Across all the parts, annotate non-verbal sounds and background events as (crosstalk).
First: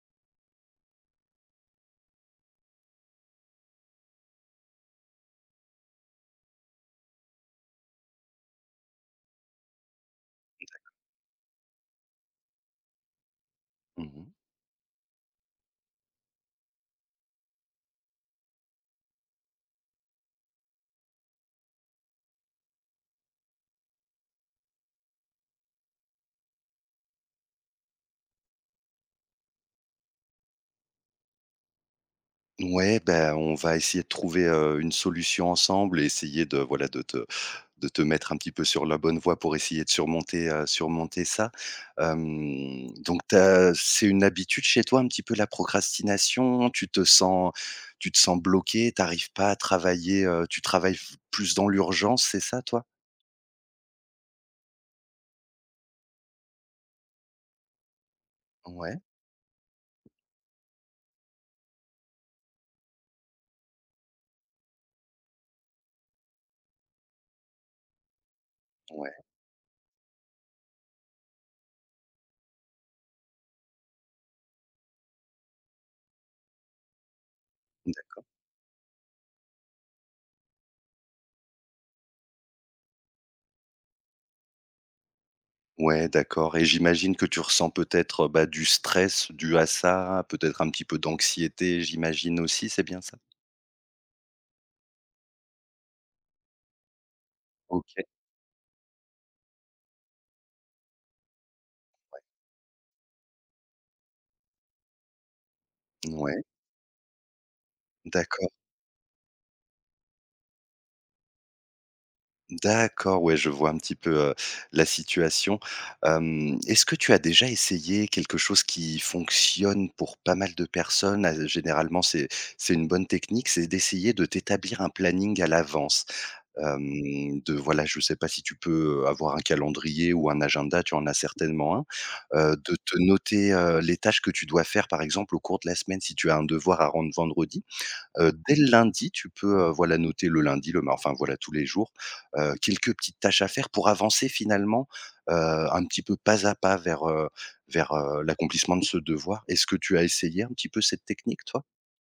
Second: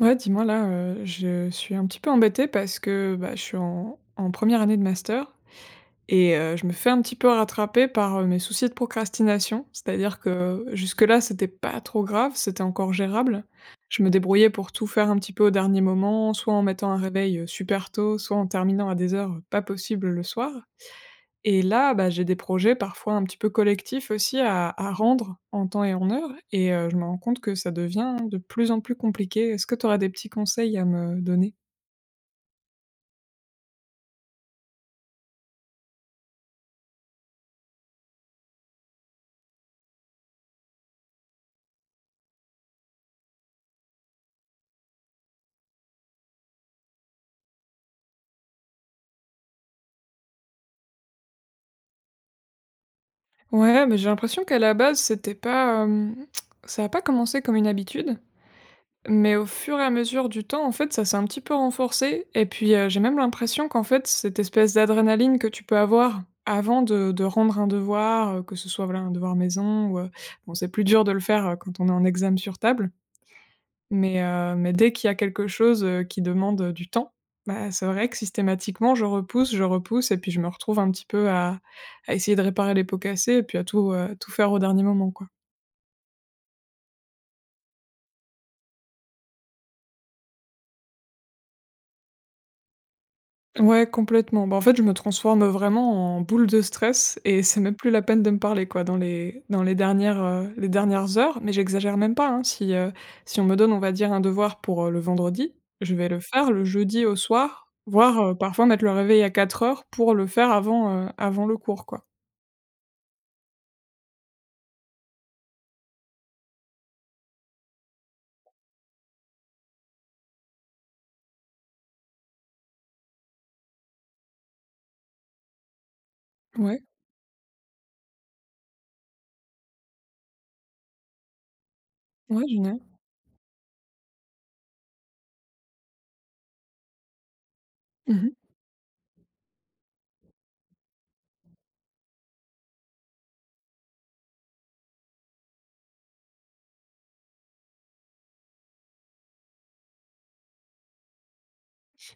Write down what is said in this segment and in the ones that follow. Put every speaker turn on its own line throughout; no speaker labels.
Ouais, dis-moi là, je suis un petit peu embêtée parce que, bah, je suis en 1re année de master et je me fais un petit peu rattraper par, mes soucis de procrastination. C'est-à-dire que jusque-là, c'était pas trop grave, c'était encore gérable. Je me
Mmh.
débrouillais pour tout faire un petit peu au dernier moment, soit en mettant un réveil, super tôt, soit en terminant à des heures, pas possibles le soir. Et là, bah, j'ai des projets parfois un petit peu collectifs aussi à rendre en temps et en heure et je me rends compte que ça devient de plus en plus compliqué. Est-ce que tu aurais des petits conseils à me donner?
Ouais, on va essayer de trouver, une solution ensemble et essayer de, voilà, de te mettre un petit peu sur la bonne voie pour essayer de surmonter, surmonter ça. Donc tu c'est une habitude chez toi un petit peu la procrastination? Tu te sens bloqué, tu arrives pas à travailler, tu travailles f plus dans l'urgence, c'est ça toi?
Ouais, mais j'ai l'impression qu'à la base, c'était pas, ça a pas commencé comme une habitude,
Ouais,
mais au fur et à mesure du temps, en fait, ça s'est un petit peu renforcé et puis, j'ai même l'impression qu'en fait, cette espèce d'adrénaline que tu peux avoir avant de rendre un devoir, que ce soit, voilà,
ouais,
un devoir maison ou, bon, c'est plus dur de le faire, quand on est en examen sur table. Mais dès qu'il y a quelque chose, qui demande, du temps, bah, c'est vrai que
d'ac
systématiquement je repousse et puis je me retrouve un petit peu à essayer de réparer les pots cassés et puis à tout, tout faire au dernier moment, quoi.
ouais, d'accord, et j'imagine que tu ressens peut-être, bah, du stress dû à ça, peut-être un petit peu d'anxiété, j'imagine aussi, c'est bien ça?
Ouais, complètement. Bah, en fait, je me transforme vraiment en boule de stress et c'est même plus la
OK,
peine de me parler, quoi, dans les dernières heures. Mais j'exagère même pas, hein. Si, si on me donne, on va dire, un devoir pour, le vendredi, je vais le
ouais,
faire le jeudi au soir, voire,
d'accord,
parfois mettre le réveil à quatre heures pour le faire avant, avant le cours, quoi.
d'accord, ouais, je vois un petit peu, la situation. Est-ce que tu as déjà essayé quelque chose qui fonctionne pour pas mal de personnes? Généralement, c'est une bonne technique, c'est d'essayer de t'établir un planning à l'avance.
Ouais,
De voilà, je sais pas si tu peux avoir un calendrier ou un agenda, tu en as certainement un.
ouais,
De
génial.
te noter, les tâches que tu dois faire, par exemple, au cours de la semaine, si tu as un devoir à rendre vendredi.
Mmh.
Dès le lundi, tu peux, voilà, noter le lundi, le mar enfin, voilà, tous les jours, quelques petites tâches à faire pour avancer finalement, un petit peu pas à pas vers, vers, l'accomplissement de ce devoir. Est-ce que tu as essayé un petit peu cette technique, toi?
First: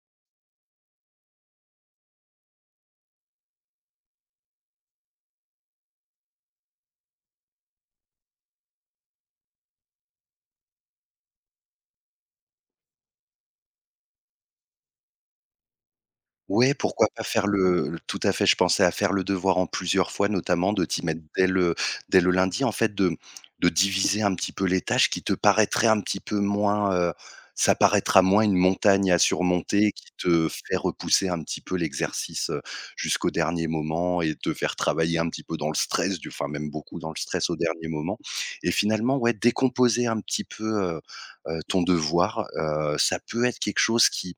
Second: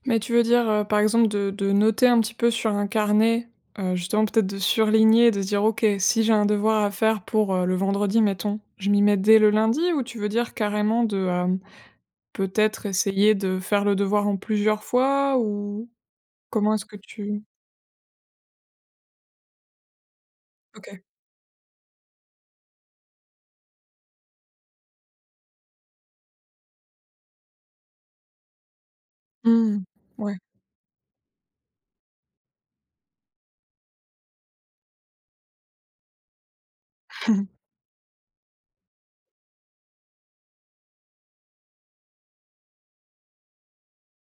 Mais tu veux dire, par exemple de noter un petit peu sur un carnet, justement peut-être de surligner, de se dire: «OK, si j'ai un devoir à faire pour, le vendredi mettons, je m'y mets dès le lundi», ou tu veux dire carrément de, peut-être essayer de faire le devoir en plusieurs fois ou
Ouais,
comment est-ce que
pourquoi pas
tu
faire le tout à fait, je pensais à faire le devoir en plusieurs fois, notamment de
OK.
t'y mettre dès le lundi, en fait, de diviser un petit peu les tâches qui te paraîtraient un petit peu moins, ça paraîtra moins une montagne à
Mmh.
surmonter qui
Ouais.
te fait repousser un petit peu l'exercice, jusqu'au dernier moment et te faire travailler un petit peu dans le stress du enfin, même beaucoup dans le stress au
(laughs)
dernier moment, et finalement, ouais, décomposer un petit peu, ton devoir, ça peut être quelque chose qui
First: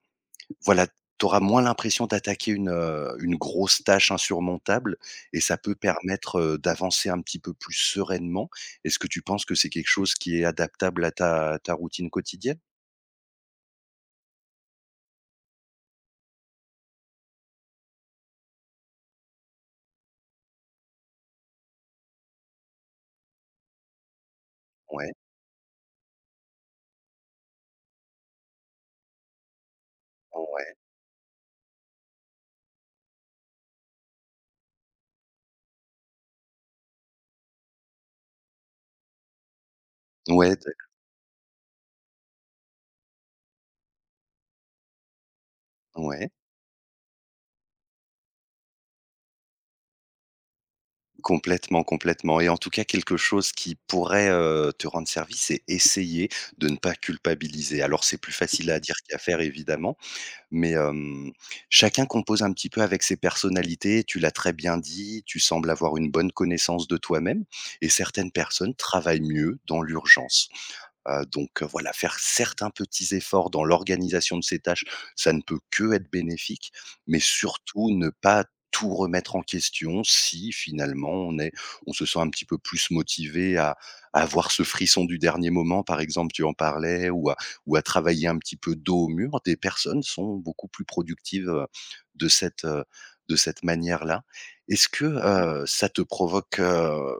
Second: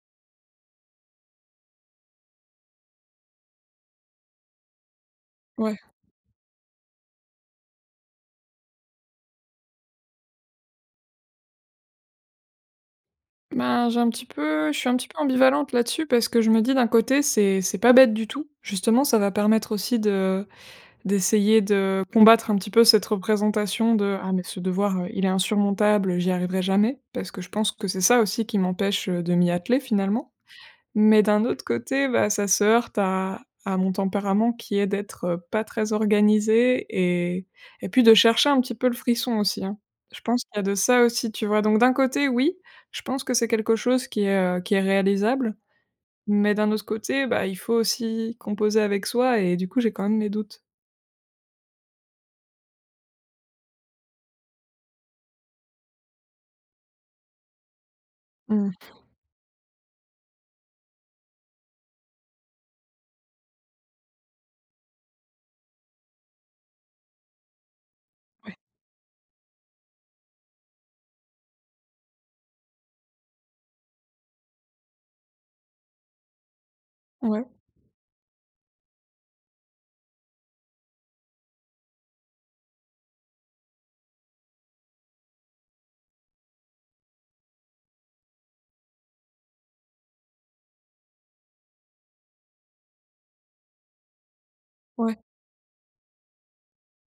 voilà, tu auras moins l'impression d'attaquer une grosse tâche insurmontable et ça peut
Ouais.
permettre, d'avancer un petit peu plus sereinement. Est-ce que tu penses que c'est quelque chose qui est adaptable à ta routine quotidienne?
Ben, j'ai un petit peu je suis un petit peu ambivalente là-dessus parce que je me dis d'un côté c'est pas bête du tout. Justement ça va permettre aussi de d'essayer de combattre un petit peu cette représentation de: «Ah mais ce devoir,
Ouais,
il est insurmontable, j'y arriverai jamais», parce que je pense que c'est ça aussi qui m'empêche, de m'y atteler finalement.
ouais,
Mais d'un autre côté, bah, ça se heurte à mon tempérament qui est d'être, pas très organisé et puis de chercher un petit peu le frisson aussi, hein. Je pense
ouais,
qu'il y
d
a de ça aussi, tu vois? Donc d'un côté, oui, je pense que c'est quelque chose qui est réalisable,
ouais,
mais d'un autre côté, bah, il faut aussi composer avec soi et du coup, j'ai quand même mes doutes.
complètement, complètement, et en tout cas quelque chose qui pourrait, te rendre service, c'est essayer de ne pas culpabiliser. Alors c'est plus
Mmh,
facile à dire
ouais.
qu'à faire évidemment. Mais, chacun compose un petit peu avec ses personnalités. Tu l'as très bien dit, tu sembles avoir une bonne connaissance de toi-même, et certaines personnes travaillent mieux dans l'urgence. Donc, voilà, faire certains petits efforts dans l'organisation de ces tâches, ça ne peut que être bénéfique, mais
Ouais,
surtout ne pas tout remettre en question si finalement on se sent un petit peu plus motivé à avoir ce frisson du dernier moment, par exemple, tu en parlais, ou à travailler un petit peu dos au mur. Des personnes sont beaucoup plus productives, de cette, heu, de cette manière-là.
ouais.
Mmh. Ça te provoque,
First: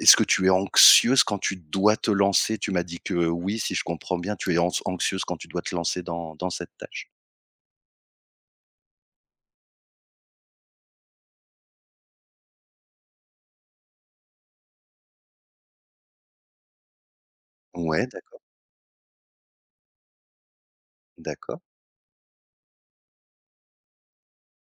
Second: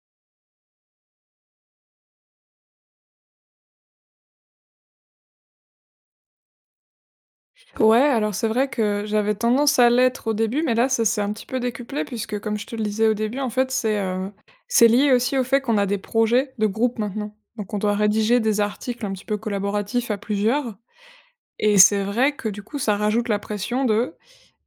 est-ce que tu es anxieuse quand tu dois te lancer? Tu m'as dit que oui, si je comprends bien, tu es ans anxieuse quand tu dois te lancer dans cette tâche.
Ouais, alors c'est vrai que j'avais tendance à l'être au début, mais là, ça s'est un petit peu décuplé puisque comme je te le disais au début, en fait, c'est lié aussi au fait qu'on a des projets de groupe maintenant. Donc on doit
Ouais, d'accord,
rédiger des articles un petit peu collaboratifs à plusieurs
d'accord.
et c'est vrai que du coup, ça rajoute la pression de:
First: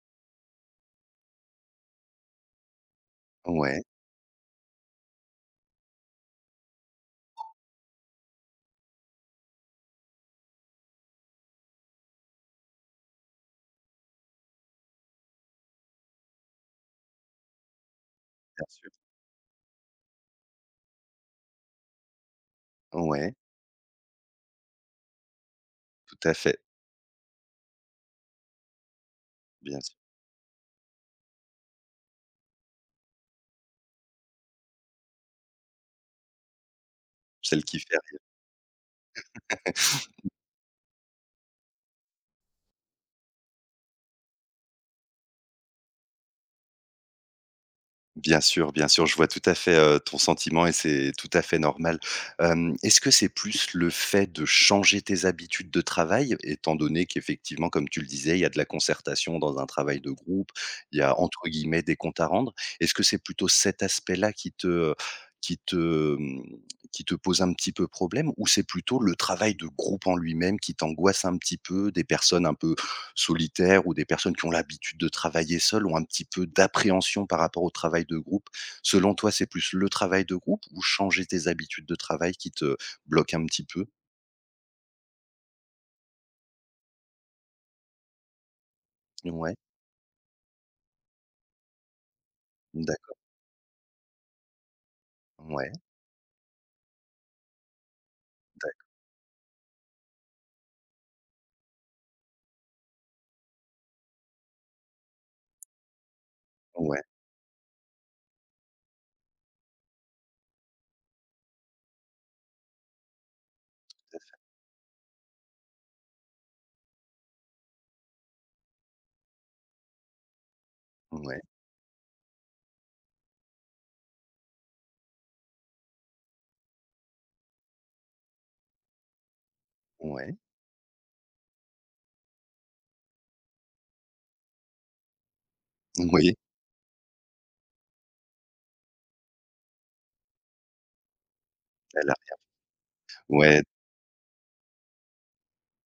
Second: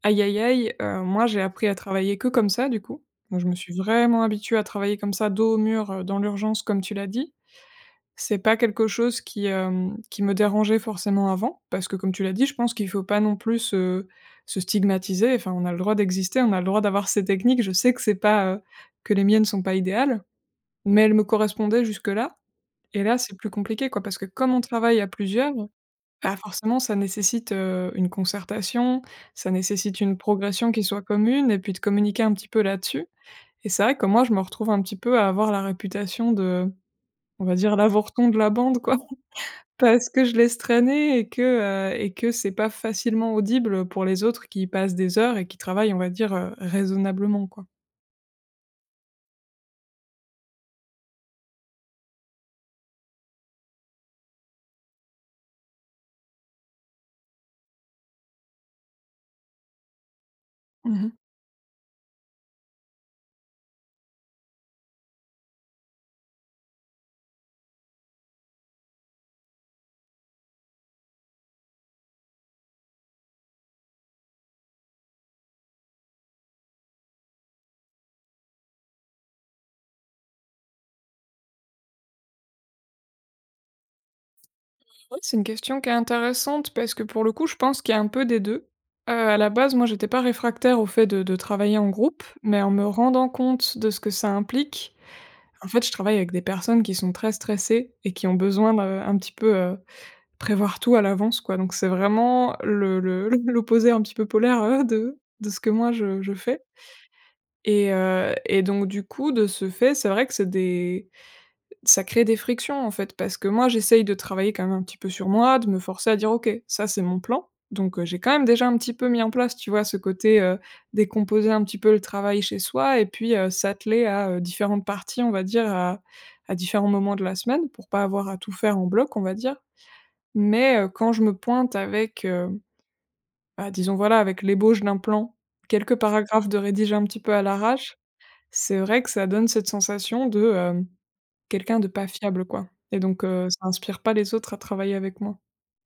«Aïe aïe aïe, moi j'ai appris à travailler que comme ça du coup». Donc je me suis
Ouais,
vraiment habituée à travailler comme ça, dos au mur, dans l'urgence comme tu l'as dit. C'est pas quelque chose qui, qui me dérangeait forcément avant, parce que comme tu l'as dit, je pense qu'il faut pas non plus se se stigmatiser. Enfin, on a le droit d'exister, on a le droit d'avoir ces techniques. Je sais que c'est pas,
bien sûr.
que les miennes sont pas idéales, mais elles me correspondaient jusque-là et là,
Ouais,
c'est plus compliqué, quoi, parce que comme on travaille à plusieurs,
tout à
bah,
fait,
forcément ça nécessite, une concertation, ça
bien sûr.
nécessite une progression qui soit commune et puis de communiquer un petit peu là-dessus et c'est vrai que moi, je me retrouve un petit peu à avoir la réputation de, on va
Celle
dire,
qui fait rien.
l'avorton de la bande, quoi.
(laughs)
Parce que je laisse traîner et que c'est pas facilement audible pour les autres qui y passent des heures et qui travaillent, on va dire, raisonnablement, quoi.
Bien sûr, je vois tout à fait, ton sentiment, et c'est tout à fait normal. Est-ce que c'est plus le fait de changer tes habitudes de travail, étant donné qu'effectivement, comme tu le disais, il y a de la concertation dans un travail de groupe, il y
Mmh mh.
a entre guillemets «des comptes à rendre». Est-ce que c'est plutôt cet aspect-là mmh, qui te pose un petit peu problème, ou c'est plutôt le travail de groupe en lui-même qui t'angoisse un petit peu, des personnes un peu solitaires ou des personnes qui ont l'habitude de travailler seules ont un petit peu d'appréhension par rapport au travail de groupe. Selon toi, c'est plus le travail de groupe ou changer tes habitudes de travail qui te bloquent un petit peu?
Ouais, c'est une question qui est intéressante parce que, pour le coup, je pense qu'il y a un peu des 2. À la
Ouais,
base, moi, j'étais pas réfractaire au fait de travailler en groupe, mais en me
d'accord,
rendant compte de ce que ça implique, en
ouais,
fait, je travaille avec des personnes qui sont très stressées et qui ont besoin
d'ac
de un petit peu, prévoir tout à l'avance, quoi. Donc c'est vraiment le (laughs) l'opposé un petit peu polaire, de ce que moi je fais.
ouais,
Et donc du coup, de ce fait, c'est vrai que c'est des ça crée des frictions, en fait, parce que moi, j'essaye de travailler quand même un petit peu sur moi, de me forcer à dire: «OK, ça, c'est mon plan», donc j'ai quand même déjà un petit peu mis en place, tu vois, ce côté,
ouais,
décomposer un petit peu le travail chez soi et puis, s'atteler à, différentes parties, on va dire, à différents moments de la semaine pour pas avoir à tout faire en bloc, on va dire.
ouais, ouais,
Mais quand je me pointe avec, bah, disons, voilà, avec l'ébauche d'un plan, quelques
oui,
paragraphes de rédiger un petit peu à l'arrache, c'est vrai que ça donne cette sensation de, quelqu'un de pas
elle a
fiable, quoi et donc ça
Ouais.
inspire pas les autres à travailler avec moi.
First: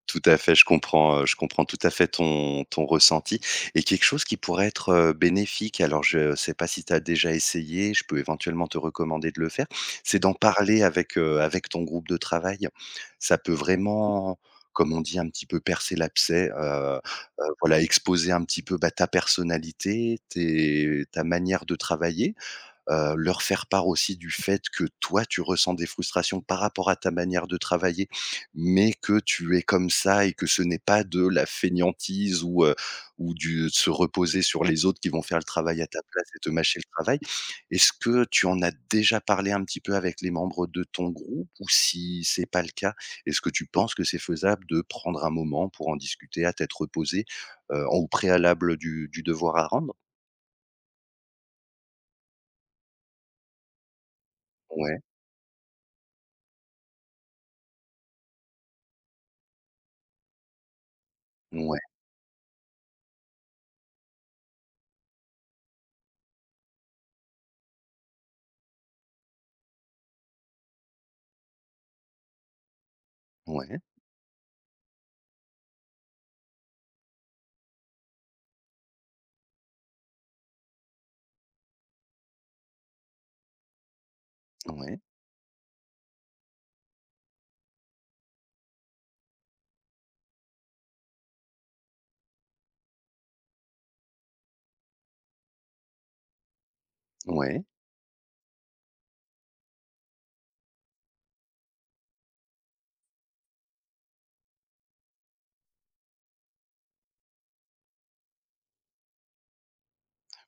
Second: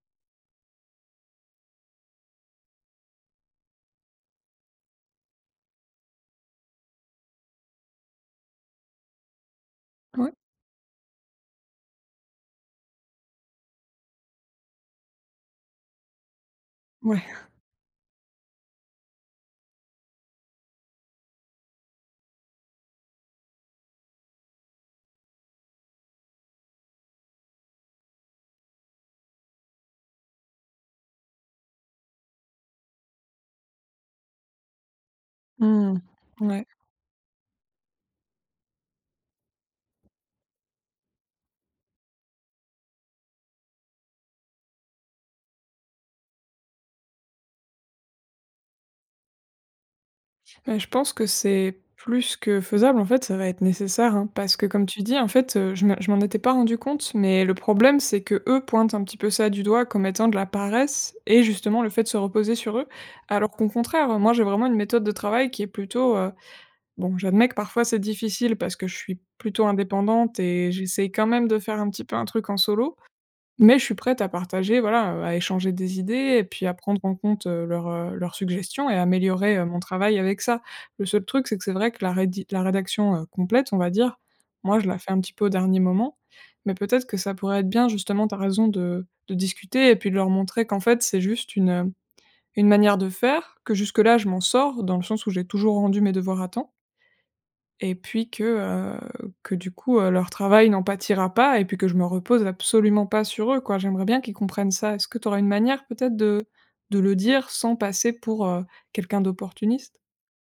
Tout à fait, je comprends tout à fait ton ressenti, et quelque chose qui pourrait être, bénéfique, alors je ne sais pas si tu as déjà essayé, je peux éventuellement te recommander de le faire, c'est d'en
Ouais,
parler avec, avec ton groupe de travail. Ça peut vraiment, comme on dit, un petit peu percer l'abcès,
ouais.
voilà, exposer un petit peu, bah, ta personnalité, tes ta manière de travailler. Leur faire part aussi du fait que toi, tu ressens des frustrations par rapport à ta manière de travailler, mais que tu es comme ça et que ce n'est pas de la fainéantise, ou du se reposer sur les autres qui vont faire le travail à
Mmh.
ta place et te
Ouais.
mâcher le travail. Est-ce que tu en as déjà parlé un petit peu avec les membres de ton groupe? Ou si c'est pas le cas, est-ce que tu penses que c'est faisable de prendre un moment pour en discuter à tête reposée, en au préalable du devoir à rendre?
Bah, je pense que c'est plus que faisable, en fait, ça va être nécessaire, hein, parce que comme
Ouais,
tu dis, en fait, je m'en étais pas rendu compte, mais le problème, c'est que eux pointent un petit peu ça du doigt comme étant de la paresse et
ouais,
justement le fait de se reposer sur eux. Alors qu'au contraire, moi, j'ai vraiment une méthode de travail qui est plutôt, bon, j'admets que parfois c'est difficile parce que je suis plutôt indépendante et j'essaye quand même de faire un petit peu un truc en solo, mais
ouais,
je suis prête à partager, voilà, à échanger des idées et puis à prendre en compte, leurs, leurs suggestions et à améliorer, mon travail avec ça. Le seul truc, c'est que c'est vrai que la rédaction, complète, on va dire, moi je la
ouais,
fais un petit peu au dernier moment, mais peut-être que ça pourrait être bien justement, tu raison, de discuter et puis de leur montrer qu'en fait c'est juste une manière de faire, que jusque-là je m'en sors dans le sens où j'ai toujours rendu mes devoirs à temps
ouais.
et puis que du coup, leur travail n'en pâtira pas et puis que je me repose absolument pas sur eux, quoi. J'aimerais bien qu'ils comprennent ça. Est-ce que tu auras une manière peut-être de le dire sans passer pour, quelqu'un d'opportuniste?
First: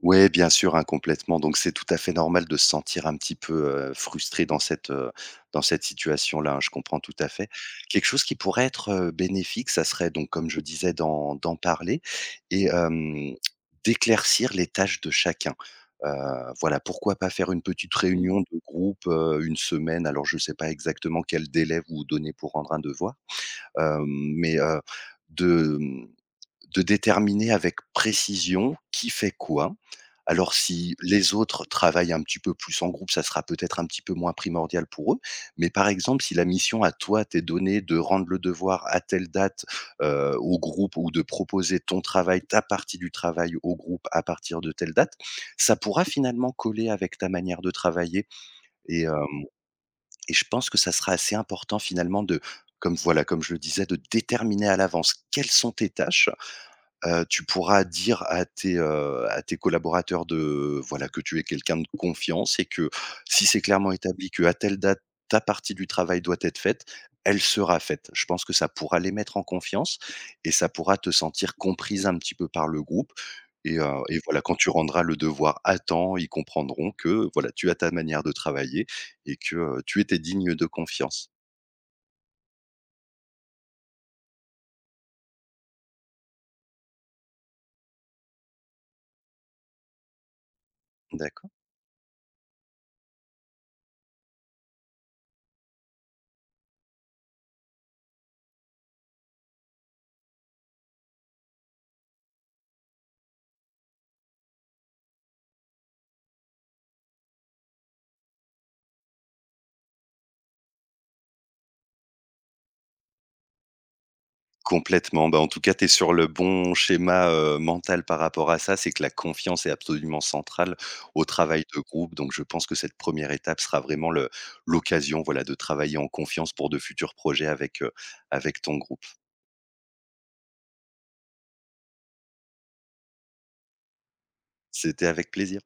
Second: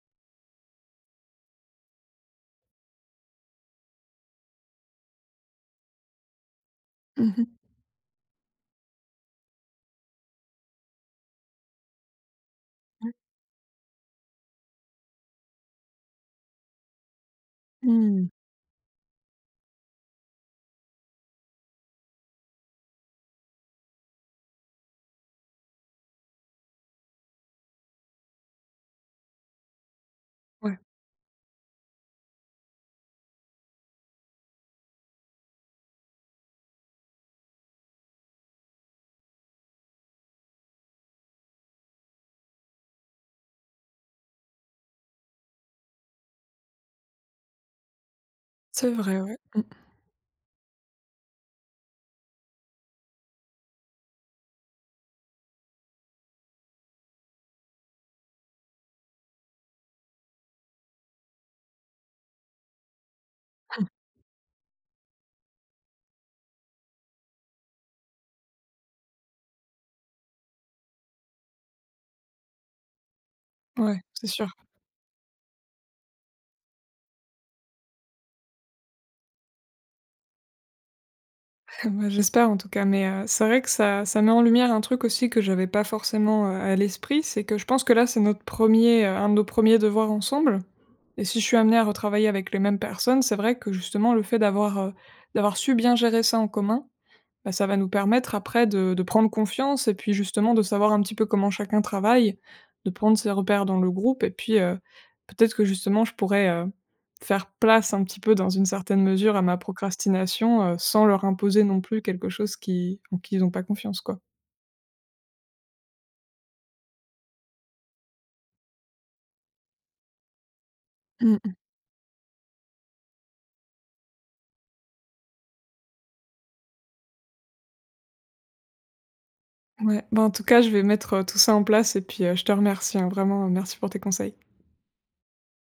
Ouais, bien sûr, hein, complètement. Donc c'est tout à fait normal de se sentir un petit peu, frustré dans cette situation-là, hein, je comprends tout à
Mmh mh.
fait. Quelque chose qui pourrait être, bénéfique, ça serait donc comme je disais d'en parler et d'éclaircir les tâches de chacun. Heu, voilà, pourquoi pas faire une petite
Mmh.
réunion de groupe, 1 semaine, alors je ne sais pas exactement quel délai vous donnez pour rendre un devoir, hem, mais, mmh, de déterminer avec précision qui fait quoi, alors
Ouais,
si les autres travaillent un petit peu plus en groupe, ça sera peut-être un petit peu moins primordial pour eux. Mais par exemple, si la mission à toi t'est donnée de rendre le devoir à telle date, au groupe, ou de proposer ton travail, ta partie du travail au groupe à partir de telle date, ça pourra finalement coller avec ta manière de travailler,
c'est
et
vrai, ouais.
hem
Mmh.
et je pense que ça sera assez important finalement de comme voilà, comme je le disais, de déterminer à l'avance quelles sont tes tâches. Tu pourras dire à tes collaborateurs de voilà, que tu es quelqu'un de confiance, et que si c'est clairement établi que à telle date, ta partie du travail doit être faite, elle sera faite. Je pense que ça pourra les mettre en confiance, et ça pourra te sentir comprise un petit peu par le groupe,
Ouais,
et
c'est
voilà,
sûr.
quand tu rendras le devoir à temps, ils comprendront que voilà, tu as ta manière de travailler, et que, tu étais digne de confiance.
(laughs) Bah, j'espère en tout cas, mais c'est vrai que ça met en lumière un truc aussi que j'avais pas forcément, à l'esprit, c'est que je pense que là, c'est notre premier er un de nos premiers devoirs ensemble et si je
D'accord.
suis amenée à retravailler avec les mêmes personnes, c'est vrai que justement le fait d'avoir, d'avoir su bien gérer ça en commun, bah, ça va nous permettre après de prendre confiance et puis justement de savoir un petit peu comment chacun travaille, de prendre ses repères dans le groupe et puis, peut-être que justement je pourrais, faire place un petit peu dans une certaine mesure à ma procrastination, sans leur imposer non plus quelque chose qui ils ont pas confiance, quoi.
Complètement, bah, en tout cas, tu es sur le bon schéma, mental par rapport à ça. C'est que la confiance est absolument centrale au
Mmh mh.
travail de groupe, donc je pense que cette première étape sera vraiment le l'occasion, voilà, de travailler en confiance pour de futurs projets avec, avec ton groupe.
Ouais, bah, en tout cas je vais mettre, tout ça en place et puis, je te remercie, hein, vraiment, merci pour tes conseils.
C'était avec plaisir.